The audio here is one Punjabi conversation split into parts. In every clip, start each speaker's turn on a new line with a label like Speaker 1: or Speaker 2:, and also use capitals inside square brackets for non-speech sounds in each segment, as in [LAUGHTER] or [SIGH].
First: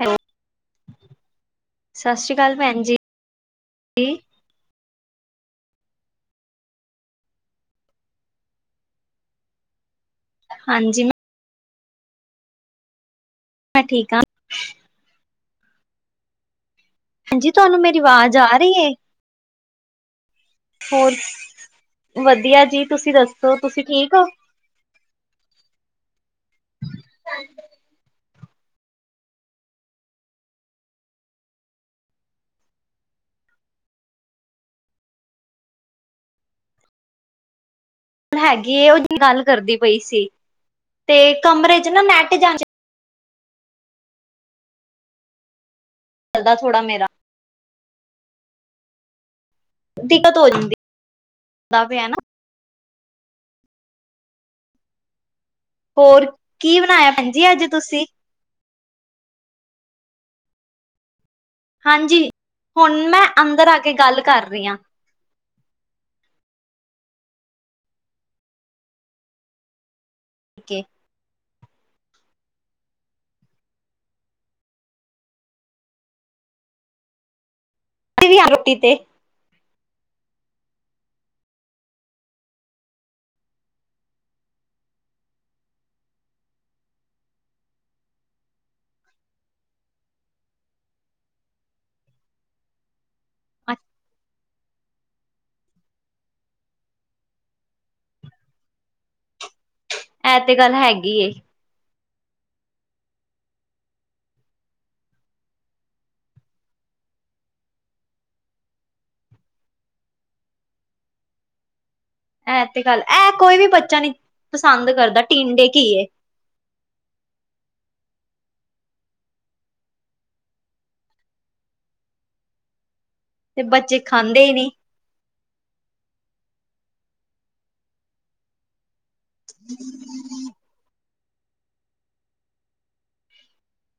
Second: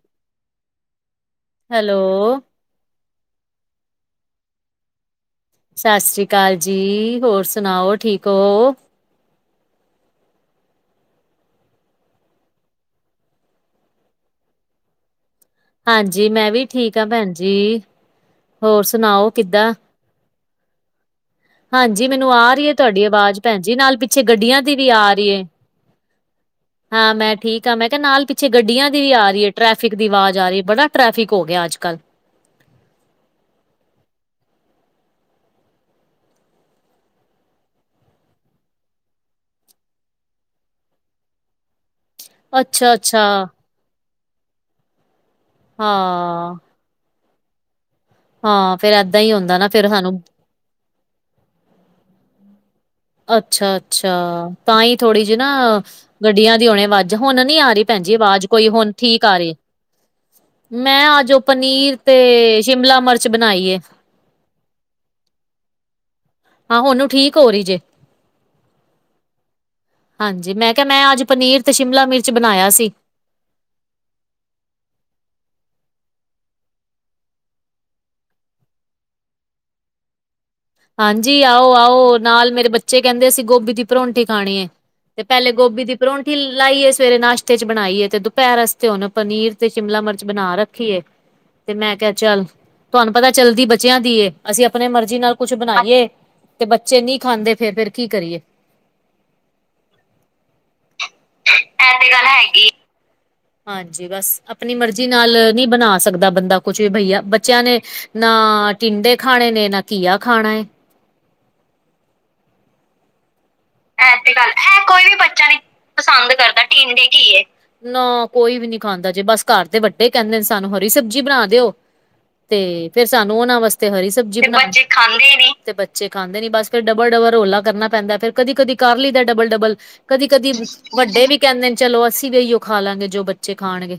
Speaker 1: ਹੈਲੋ ਸਤਿ ਸ੍ਰੀ
Speaker 2: ਹੈਲੋ,
Speaker 1: ਅਕਾਲ ਭੈਣ ਜੀ।
Speaker 2: ਸਤਿ ਸ੍ਰੀ ਅਕਾਲ ਜੀ ਹੋਰ ਸੁਣਾਓ ਠੀਕ ਹੋ?
Speaker 1: ਹਾਂਜੀ। ਮੈਂ ਠੀਕ ਆ।
Speaker 2: ਹਾਂਜੀ ਮੈਂ ਵੀ ਠੀਕ ਹਾਂ ਭੈਣ
Speaker 1: ਭੈਣਜੀ
Speaker 2: ਜੀ
Speaker 1: ਤੁਹਾਨੂੰ ਮੇਰੀ ਆਵਾਜ਼ ਆ ਰਹੀ
Speaker 2: ਹੋਰ
Speaker 1: ਹੈ
Speaker 2: ਸੁਣਾਓ ਕਿੱਦਾਂ
Speaker 1: ਹੋਰ
Speaker 2: ਹਾਂਜੀ ਮੈਨੂੰ ਆ
Speaker 1: ਵਧੀਆ
Speaker 2: ਰਹੀ ਹੈ
Speaker 1: ਜੀ
Speaker 2: ਤੁਹਾਡੀ
Speaker 1: ਤੁਸੀਂ
Speaker 2: ਆਵਾਜ਼
Speaker 1: ਦੱਸੋ
Speaker 2: ਭੈਣ ਜੀ
Speaker 1: ਤੁਸੀਂ
Speaker 2: ਨਾਲ
Speaker 1: ਠੀਕ
Speaker 2: ਪਿੱਛੇ
Speaker 1: ਹੋ
Speaker 2: ਗੱਡੀਆਂ ਦੀ ਵੀ ਆ ਰਹੀ ਹੈ। ਹਾਂ ਮੈਂ ਠੀਕ ਹਾਂ ਮੈਂ ਕਿਹਾ ਨਾਲ ਪਿੱਛੇ ਗੱਡੀਆਂ ਦੀ ਵੀ ਆ ਰਹੀ ਹੈ ਟ੍ਰੈਫਿਕ ਦੀ ਆਵਾਜ਼ ਆ ਰਹੀ ਹੈ ਬੜਾ ਟ੍ਰੈਫਿਕ ਹੋ ਗਿਆ ਅੱਜ ਕੱਲ੍ਹ
Speaker 1: ਹੈਗੀ ਉਹ ਜ ਗੱਲ ਕਰਦੀ ਪਈ ਸੀ ਤੇ ਕਮਰੇ ਚ ਨਾ ਨੈਟ ਜਾ
Speaker 2: ਅੱਛਾ-ਅੱਛਾ। ਹਾਂ
Speaker 1: ਚੱਲ ਥੋੜਾ ਮੇਰਾ
Speaker 2: ਹਾਂ ਫੇਰ ਏਦਾਂ ਹੀ ਹੁੰਦਾ ਨਾ ਫੇਰ ਸਾਨੂੰ
Speaker 1: ਦਿੱਕਤ ਹੋ ਜਾਂਦੀ ਦਾ ਵੀ ਹੈ ਨਾ
Speaker 2: ਅੱਛਾ ਅੱਛਾ ਤਾਂ ਹੀ ਥੋੜ੍ਹੀ ਜਿਹੀ ਨਾ
Speaker 1: ਹੋਰ
Speaker 2: ਗੱਡੀਆਂ ਦੀ
Speaker 1: ਕੀ
Speaker 2: ਹੁਣੇ
Speaker 1: ਬਣਾਇਆ
Speaker 2: ਆਵਾਜ਼
Speaker 1: ਭੈਣ
Speaker 2: ਹੁਣ
Speaker 1: ਜੀ
Speaker 2: ਨੀ
Speaker 1: ਅੱਜ
Speaker 2: ਆ ਰਹੀ
Speaker 1: ਤੁਸੀਂ
Speaker 2: ਭੈਣਜੀ ਆਵਾਜ਼ ਕੋਈ ਹੁਣ ਠੀਕ ਆ ਰੀ ਮੈਂ ਅਜ ਓ ਪਨੀਰ ਤੇ
Speaker 1: ਹਾਂਜੀ ਹੁਣ
Speaker 2: ਸ਼ਿਮਲਾ
Speaker 1: ਮੈਂ
Speaker 2: ਮਿਰਚ ਬਣਾਈ
Speaker 1: ਅੰਦਰ ਆ
Speaker 2: ਏ।
Speaker 1: ਕੇ ਗੱਲ ਕਰ ਰੀ ਆਂ
Speaker 2: ਹਾਂ ਹੁਣ ਆਈ ਠੀਕ ਹੋਰੀ ਜੇ ਹਾਂਜੀ ਮੈਂ ਕਿਆ ਮੈਂ ਅੱਜ ਪਨੀਰ ਤੇ ਸ਼ਿਮਲਾ ਮਿਰਚ ਬਣਾਇਆ ਸੀ।
Speaker 1: ਤੁਸੀਂ ਵੀ ਆਣਾ ਰੋਟੀ ਤੇ।
Speaker 2: ਹਾਂਜੀ, ਆਓ-ਆਓ ਨਾਲ ਮੇਰੇ ਬੱਚੇ ਕੈਂਦੇ, ਅਸੀਂ ਗੋਭੀ ਦੀ ਪਰੋਂਠੀ ਖਾਣੀ ਏ। ਤੇ ਪੈਲੇ ਗੋਭੀ ਦੀ ਪਰੋਂਂਠੀ ਲਾਈਏ, ਸਵੇਰੇ ਨਾਸ਼ਤੇ ਚ ਬਣਾਈਏ। ਤੇ ਦੁਪੈਰ ਵਸਤੇ ਹੁਣ ਪਨੀਰ ਤੇ ਸ਼ਿਮਲਾ ਮਿਰਚ ਬਣਾ ਰੱਖੀ ਏ। ਤੇ ਮੈਂ ਕਿਆ ਚੱਲ। ਤੁਹਾਨੂੰ ਪਤਾ ਚੱਲਦੀ ਬੱਚਿਆਂ ਦੀ ਏ। ਅਸੀਂ ਆਪਣੇ ਮਰਜ਼ੀ ਨਾਲ ਕੁਛ ਬਣਾਈਏ ਤੇ, ਬੱਚੇ ਨੀ ਖਾਂਦੇ ਫੇਰ। ਫੇਰ ਕੀ ਕਰੀਏ।
Speaker 1: ਐ ਤੇ ਗੱਲ ਹੈਗੀ ਏ।
Speaker 2: ਐ ਤੇ ਗੱਲ ਹੈਗੀ। ਹਾਂਜੀ ਬਸ, ਆਪਣੀ ਮਰਜ਼ੀ ਨਾਲ ਨੀ ਬਣਾ ਸਕਦਾ ਬੰਦਾ ਕੁੱਛ। ਵੀ ਬਈਆ ਬੱਚਿਆਂ ਨੇ ਨਾ ਟਿੰਡੇ ਖਾਣੇ ਨੇ, ਨਾ ਘੀਆ ਖਾਣਾ ਏ।
Speaker 1: ਐਂ ਤੇ ਗੱਲ, ਐ ਕੋਈ ਵੀ ਬੱਚਾ ਨੀ
Speaker 2: ਆ
Speaker 1: ਪਸੰਦ
Speaker 2: ਕੋਈ ਵੀ
Speaker 1: ਕਰਦਾ
Speaker 2: ਬੱਚਾ ਨੀ
Speaker 1: ਟੀਂਡੇ ਘੀਏ
Speaker 2: ਪਸੰਦ ਕਰਦਾ ਟਿੰਂਡੇ, ਘਿਐ। ਨਾ ਕੋਈ ਵੀ ਨੀ ਖਾਂਦਾ। ਜੇ ਬਸ ਘਰ ਦੇ ਵੱਡੇ ਕੈਂਦੇ ਨੇ ਸਾਨੂੰ ਹਰੀ ਸਬਜ਼ੀ ਬਣਾ ਦਿਓ। ਤੇ ਫੇਰ ਸਾਨੂੰ ਓਨਾਂ
Speaker 1: ਤੇ
Speaker 2: ਵਾਸਤੇ
Speaker 1: ਬੱਚੇ
Speaker 2: ਹਰੀ ਸਬਜ਼ੀ
Speaker 1: ਖਾਂਦੇ ਹੀ
Speaker 2: ਬਣਾ
Speaker 1: ਨੀ
Speaker 2: [UNINTELLIGIBLE] ਖਾਂਦੇ ਨੀ ਤੇ ਬੱਚੇ ਖਾਂਦੇ ਨੀ, ਬਸ ਫੇਰ ਡਬਲ- ਡਬਲ ਰੌਲਾ ਕਰਨਾ ਪੈਂਦੈ ਫੇਰ ਕਦੀ-ਕਦੀ ਕਰਲੀ ਦਾ ਐ। ਡਬਲ-ਡਬਲ, ਕਦੀ-ਕਦੀ ਵੱਡੇ ਵੀ ਕੈਂਦੇ ਨੇ, ਚਲੋ ਅਸੀਂ ਵੀ ਏਈਓ ਖਾ ਲਾਂਗੇ। ਜੋ ਬੱਚੇ ਖਾਣਗੇ।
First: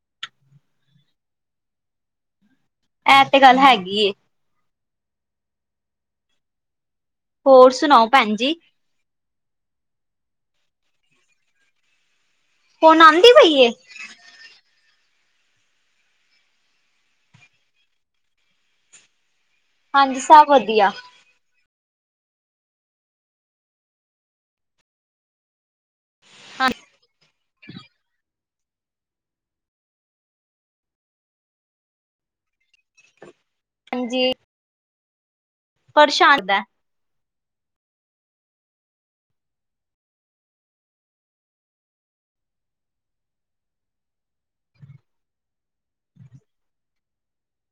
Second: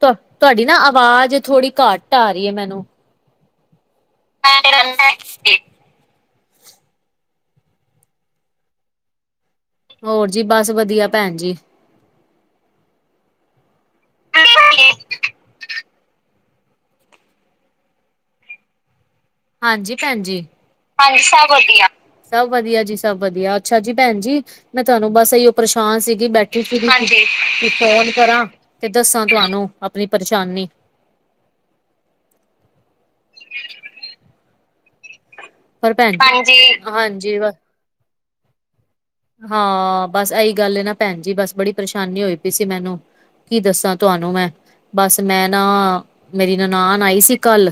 Speaker 2: ਤ ਤੁਹਾਡੀ ਨਾ ਆਵਾਜ਼, ਥੋੜੀ ਘੱਟ ਆਰੀ ਐ ਮੈਨੂੰ।
Speaker 1: ਐ ਤੇ ਗੱਲ ਹੈਗੀ ਏ।
Speaker 2: [UNINTELLIGIBLE]
Speaker 1: ਹੋਰ ਸੁਣਾਓ ਭੈਣ ਜੀ?
Speaker 2: ਹੋਰ ਜੀ ਬਸ ਵਧੀਆ ਭੈਣ ਜੀ।
Speaker 1: ਹੁਣ ਆਂਦੀ ਪਈ ਏ।
Speaker 2: [UNINTELLIGIBLE] ਹਾਂਜੀ ਭੈਣ ਜੀ।
Speaker 1: ਸਭ ਵਧੀਆ
Speaker 2: ਸਭ ਵਧੀਆ। ਸਭ ਵਧੀਆ ਜੀ, ਸਭ ਵਧੀਆ ਅੱਛਾ ਜੀ ਭੈਣ ਜੀ। ਮੈਂ ਤੁਹਾਨੂੰ ਬਸ ਏਈਓ ਪਰੇਸ਼ਾਨ ਸੀ। ਜੀ ਬੈਠੀ [UNINTELLIGIBLE] ਕੀ ਫੋਨ ਕਰਾਂ ਤੇ ਦੱਸਾਂ ਤੁਹਾਨੂੰ ਆਪਣੀ ਪਰੇਸ਼ਾਨੀ।
Speaker 1: ਹਾਂਜੀ।
Speaker 2: ਔਰ ਭੈਣ
Speaker 1: ਪਰੇਸ਼ਾਨ
Speaker 2: ਹਾਂਜੀ,
Speaker 1: ਦਾ
Speaker 2: ਹਾਂਜੀ ਬ ਹਾਂ ਬਸ ਐਈ ਗੱਲ ਨਾ ਭੈਣ ਜੀ। ਬਸ ਬੜੀ ਪਰੇਸ਼ਾਨੀ ਹੋਈ ਪਈ ਸੀ ਮੈਨੂੰ। ਕੀ ਦੱਸਾਂ ਤੁਹਾਨੂੰ ਮੈਂ ਬਸ ਮੈਂ ਨਾ, ਮੇਰੀ ਨਨਾਨ ਆਈ ਸੀ। ਕੱਲ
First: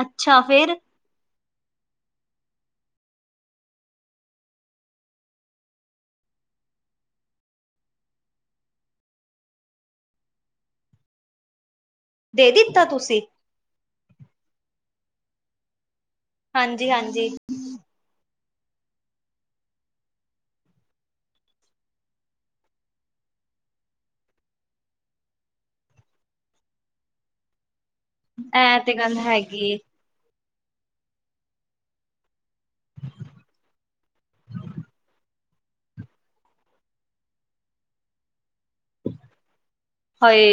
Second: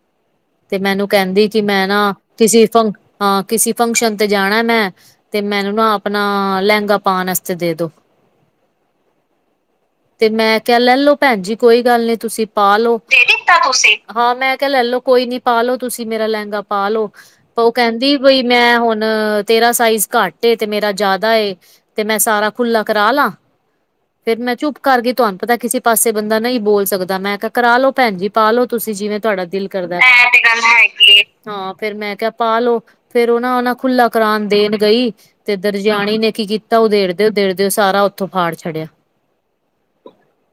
Speaker 1: ਅੱਛਾ ਫੇ
Speaker 2: ਤੇ ਮੈਨੂੰ ਕੈਂਦੀ ਕੀ ਮੈਂ ਨਾ ਕਿਸੇ ਫੰਕ, ਹਾਂ ਕਿਸੇ ਫੰਕਸ਼ਨ ਤੇ ਜਾਣਾ ਮੈਂ ਤੇ ਮੈਨੂੰ ਨਾ ਆਪਣਾ, ਲੈਂਗਾ ਪਾਣ ਵਾਸਤੇ ਦੇ ਦੋ। ਤੇ ਮੈਂ ਕਿਆ ਲੈ ਲੋ ਭੈਣ ਜੀ, ਕੋਈ ਗੱਲ ਨੀ ਤੁਸੀਂ
Speaker 1: ਦੇ
Speaker 2: ਪਾ
Speaker 1: ਦਿੱਤਾ
Speaker 2: ਲੋੋ।
Speaker 1: ਤੁਸੀਂ
Speaker 2: ਦੇਤਾ ਤੁਸੀ, ਹਾਂ ਮੈਂ ਕਿਆ ਲੈਲੋ ਕੋਈ ਨੀ ਪਾ ਲੋ। ਤੁਸੀਂ ਮੇਰਾ ਲੈਂਗਾ ਪਾ
Speaker 1: ਹਾਂਜੀ
Speaker 2: ਲੋ।
Speaker 1: ਹਾਂਜੀ
Speaker 2: ਕੈਂਦੀ ਬਈ ਮੈਂ ਹੁਣ, ਤੇਰਾ ਸਾਈਜ਼ ਘੱਟ ਏ ਤੇ ਮੇਰਾ ਜਾਦਾ ਏ। ਤੇ ਮੈਂ ਸਾਰਾ ਖੁੱਲਾ ਕਰਾ ਲਾਂ। ਫੇਰ ਮੈਂ ਚੁੱਪ ਕਰਗੀ, ਤੁਹਾਨੂੰ ਪਤਾ ਕਿਸੇ ਪਾਸੇ ਬੰਦਾ ਨਈ ਬੋਲ ਸਕਦਾ। ਮੈਂ ਕਾ ਕਰਾ ਲੋ ਭੈਣ ਜੀ ਪਾਲੋ
Speaker 1: ਇਹ ਤੇ
Speaker 2: ਤੁਸੀਂ,
Speaker 1: ਗੱਲ
Speaker 2: ਜਿਵੇਂ ਤੁਹਾਡਾ ਦਿਲ
Speaker 1: ਹੈਗੀ ਏ।
Speaker 2: ਕਰਦਾ ਏ। ਹਾਂ, ਫੇਰ ਮੈਂ ਕਿਆ ਪਾ ਲੋੋ। ਫੇਰ ਓ ਨਾ- ਓ ਨਾ ਖੁੱਲਾ ਕਰਾਣ ਦੇਣ ਗਈ। ਤੇ ਦਰਜਿਆਣੀ ਨੇ ਕੀ ਕੀਤਾ। ਓ ਦੇੜ ਦੇ, ਓਦੇੜ ਦਿਓ ਸਾਰਾ ਉੱਥੋਂ ਫਾੜ ਛੱਡਿਆ।
Speaker 1: ਹਾਏ।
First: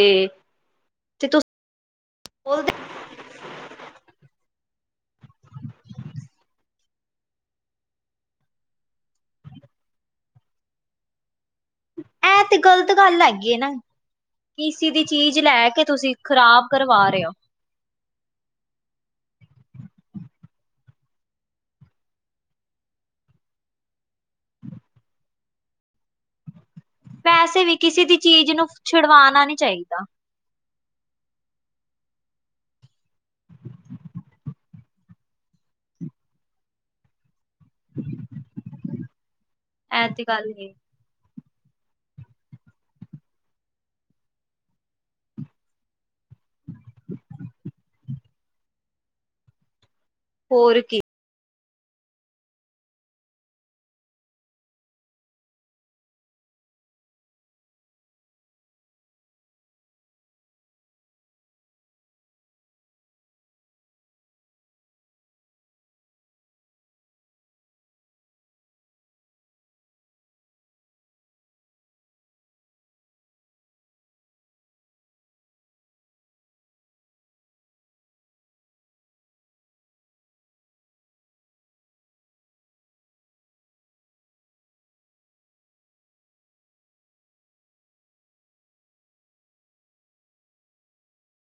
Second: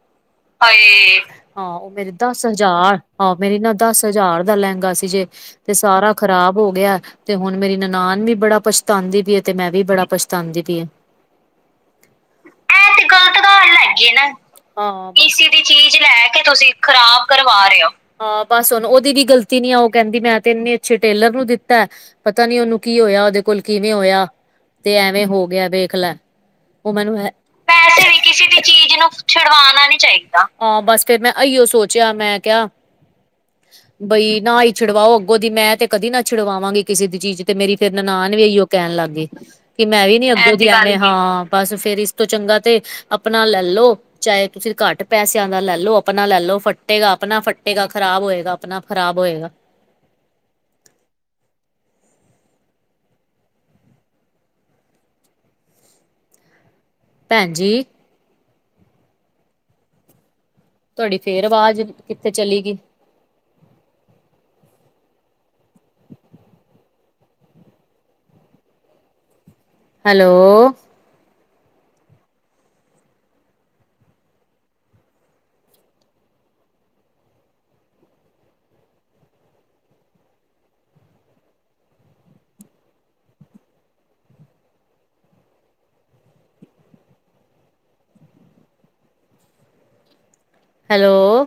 Speaker 2: ਹਾਏ
Speaker 1: ਤੇ ਤੁਸੀਂ
Speaker 2: ਹਾਂ, ਓ ਮੇਰੇ ਦਸ
Speaker 1: ਬੋਲਦੇ
Speaker 2: ਹਜ਼ਾਰ ਆ, ਮੇਰੀ ਨਾ ਦਸ ਹਜ਼ਾਰ ਦਾ ਲਹਿੰਗਾ ਸੀ ਜੇ, ਤੇ ਸਾਰਾ ਖ਼ਰਾਬ ਹੋ ਗਿਆ। ਤੇ ਹੁਣ ਮੇਰੀ ਨਨਾਨ ਵੀ ਬੜਾ ਪਛਤਾਉਂਦੀ ਪਈ ਆ, ਤੇ ਮੈਂ ਵੀ ਬੜਾ ਪਛਤਾਉਂਦੀ ਪਈ ਆ। [INAUDIBLE]
Speaker 1: ਏ ਤੇ ਗ਼ਲਤ ਗੱਲ ਹੈਗੀ ਹੈ, ਨਾ।
Speaker 2: ਜਿਹੜਾ,
Speaker 1: ਕਿਸੇ ਦੀ ਚੀਜ਼
Speaker 2: ਕਿਸੀ ਦੀ
Speaker 1: ਲੈ ਕੇ
Speaker 2: ਚੀਜ਼
Speaker 1: ਤੁਸੀਂ
Speaker 2: ਲੈ ਕੇ
Speaker 1: ਖ਼ਰਾਬ
Speaker 2: ਤੁਸੀਂ,
Speaker 1: ਕਰਵਾ ਰਹੇ
Speaker 2: ਖ਼ਰਾਬ
Speaker 1: ਹੋ
Speaker 2: ਕਰਵਾ ਰਹੇ ਹੋ। ਬਸ ਹੁਣ, ਉਹਦੀ ਵੀ ਗ਼ਲਤੀ ਨੀ ਆ ਉਹ ਕਹਿੰਦੀ ਮੈਂ ਤੇ ਇੰਨੇ ਅੱਛੇ ਟੇਲਰ ਨੂੰ ਦਿੱਤਾ ਏ। ਪਤਾ ਨੀ ਉਹਨੂੰ ਕੀ ਹੋਇਆ, ਉਹਦੇ ਕੋਲ ਕਿਵੇਂ ਹੋਇਆ, ਤੇ ਐਵੇਂ ਹੋ ਗਿਆ ਵੇਖ ਲੈ। ਉਹ ਮੈਨੂੰ ਹੈ, ਵੈਸੇ ਵੀ ਕਿਸੇ ਦੀ ਚੀਜ਼ ਨੂੰ ਛੁਡਵਾਣਾ ਨੀ ਚਾਹੀਦਾ। ਆ! ਬਸ ਫਿਰ ਮੈਂ ਅਈਓ ਸੋਚਿਆ ਮੈਂ ਕਿਹਾ, ਬਈ! ਨਾ ਹੀ ਛੁਡਵਾਓ, ਅੱਗੋਂ ਦੀ ਮੈਂ ਤੇ ਕਦੀ ਨਾ ਛਡਵਾਵਾਂਗੀ। ਕਿਸੇ ਦੀ ਚੀਜ਼ ਤੇ, ਮੇਰੀ ਤੇ ਫਿਰ ਨਨਾਨ ਵੀ ਇਹੀਓ ਕਹਿਣ ਲੱਗ ਗਈ, ਕਿ ਮੈਂ
Speaker 1: ਇਹ
Speaker 2: ਵੀ
Speaker 1: ਤੇ
Speaker 2: ਨੀ
Speaker 1: ਗੱਲ
Speaker 2: ਅੱਗੋਂ।
Speaker 1: ਏ
Speaker 2: ਹਾਂ! ਬਸ ਫੇਰ ਇਸ ਤੋਂ ਚੰਗਾ ਤੇ, ਆਪਣਾ ਲੈ ਲੋ, ਚਾਹੇ ਤੁਸੀਂ ਘੱਟ ਪੈਸਿਆਂ ਦਾ ਲੈ ਲੋ, ਆਪਣਾ ਲੈ ਲੋ ਫੱਟੇਗਾ ਤੇ ਆਪਣਾ ਫੱਟੇਗਾ। ਖ਼ਰਾਬ ਹੋਏਗਾ, ਆਪਣਾ ਖ਼ਰਾਬ ਹੋਏਗਾ।
Speaker 1: ਹੋਰ ਕਿ,
Speaker 2: ਭੈਣ। ਜੀ ਤੁਹਾਡੀ ਫੇਰ ਆਵਾਜ਼ ਕਿੱਥੇ ਚਲੀ ਗਈ। ਹੈਲੋ! ਹੈਲੋ! ! !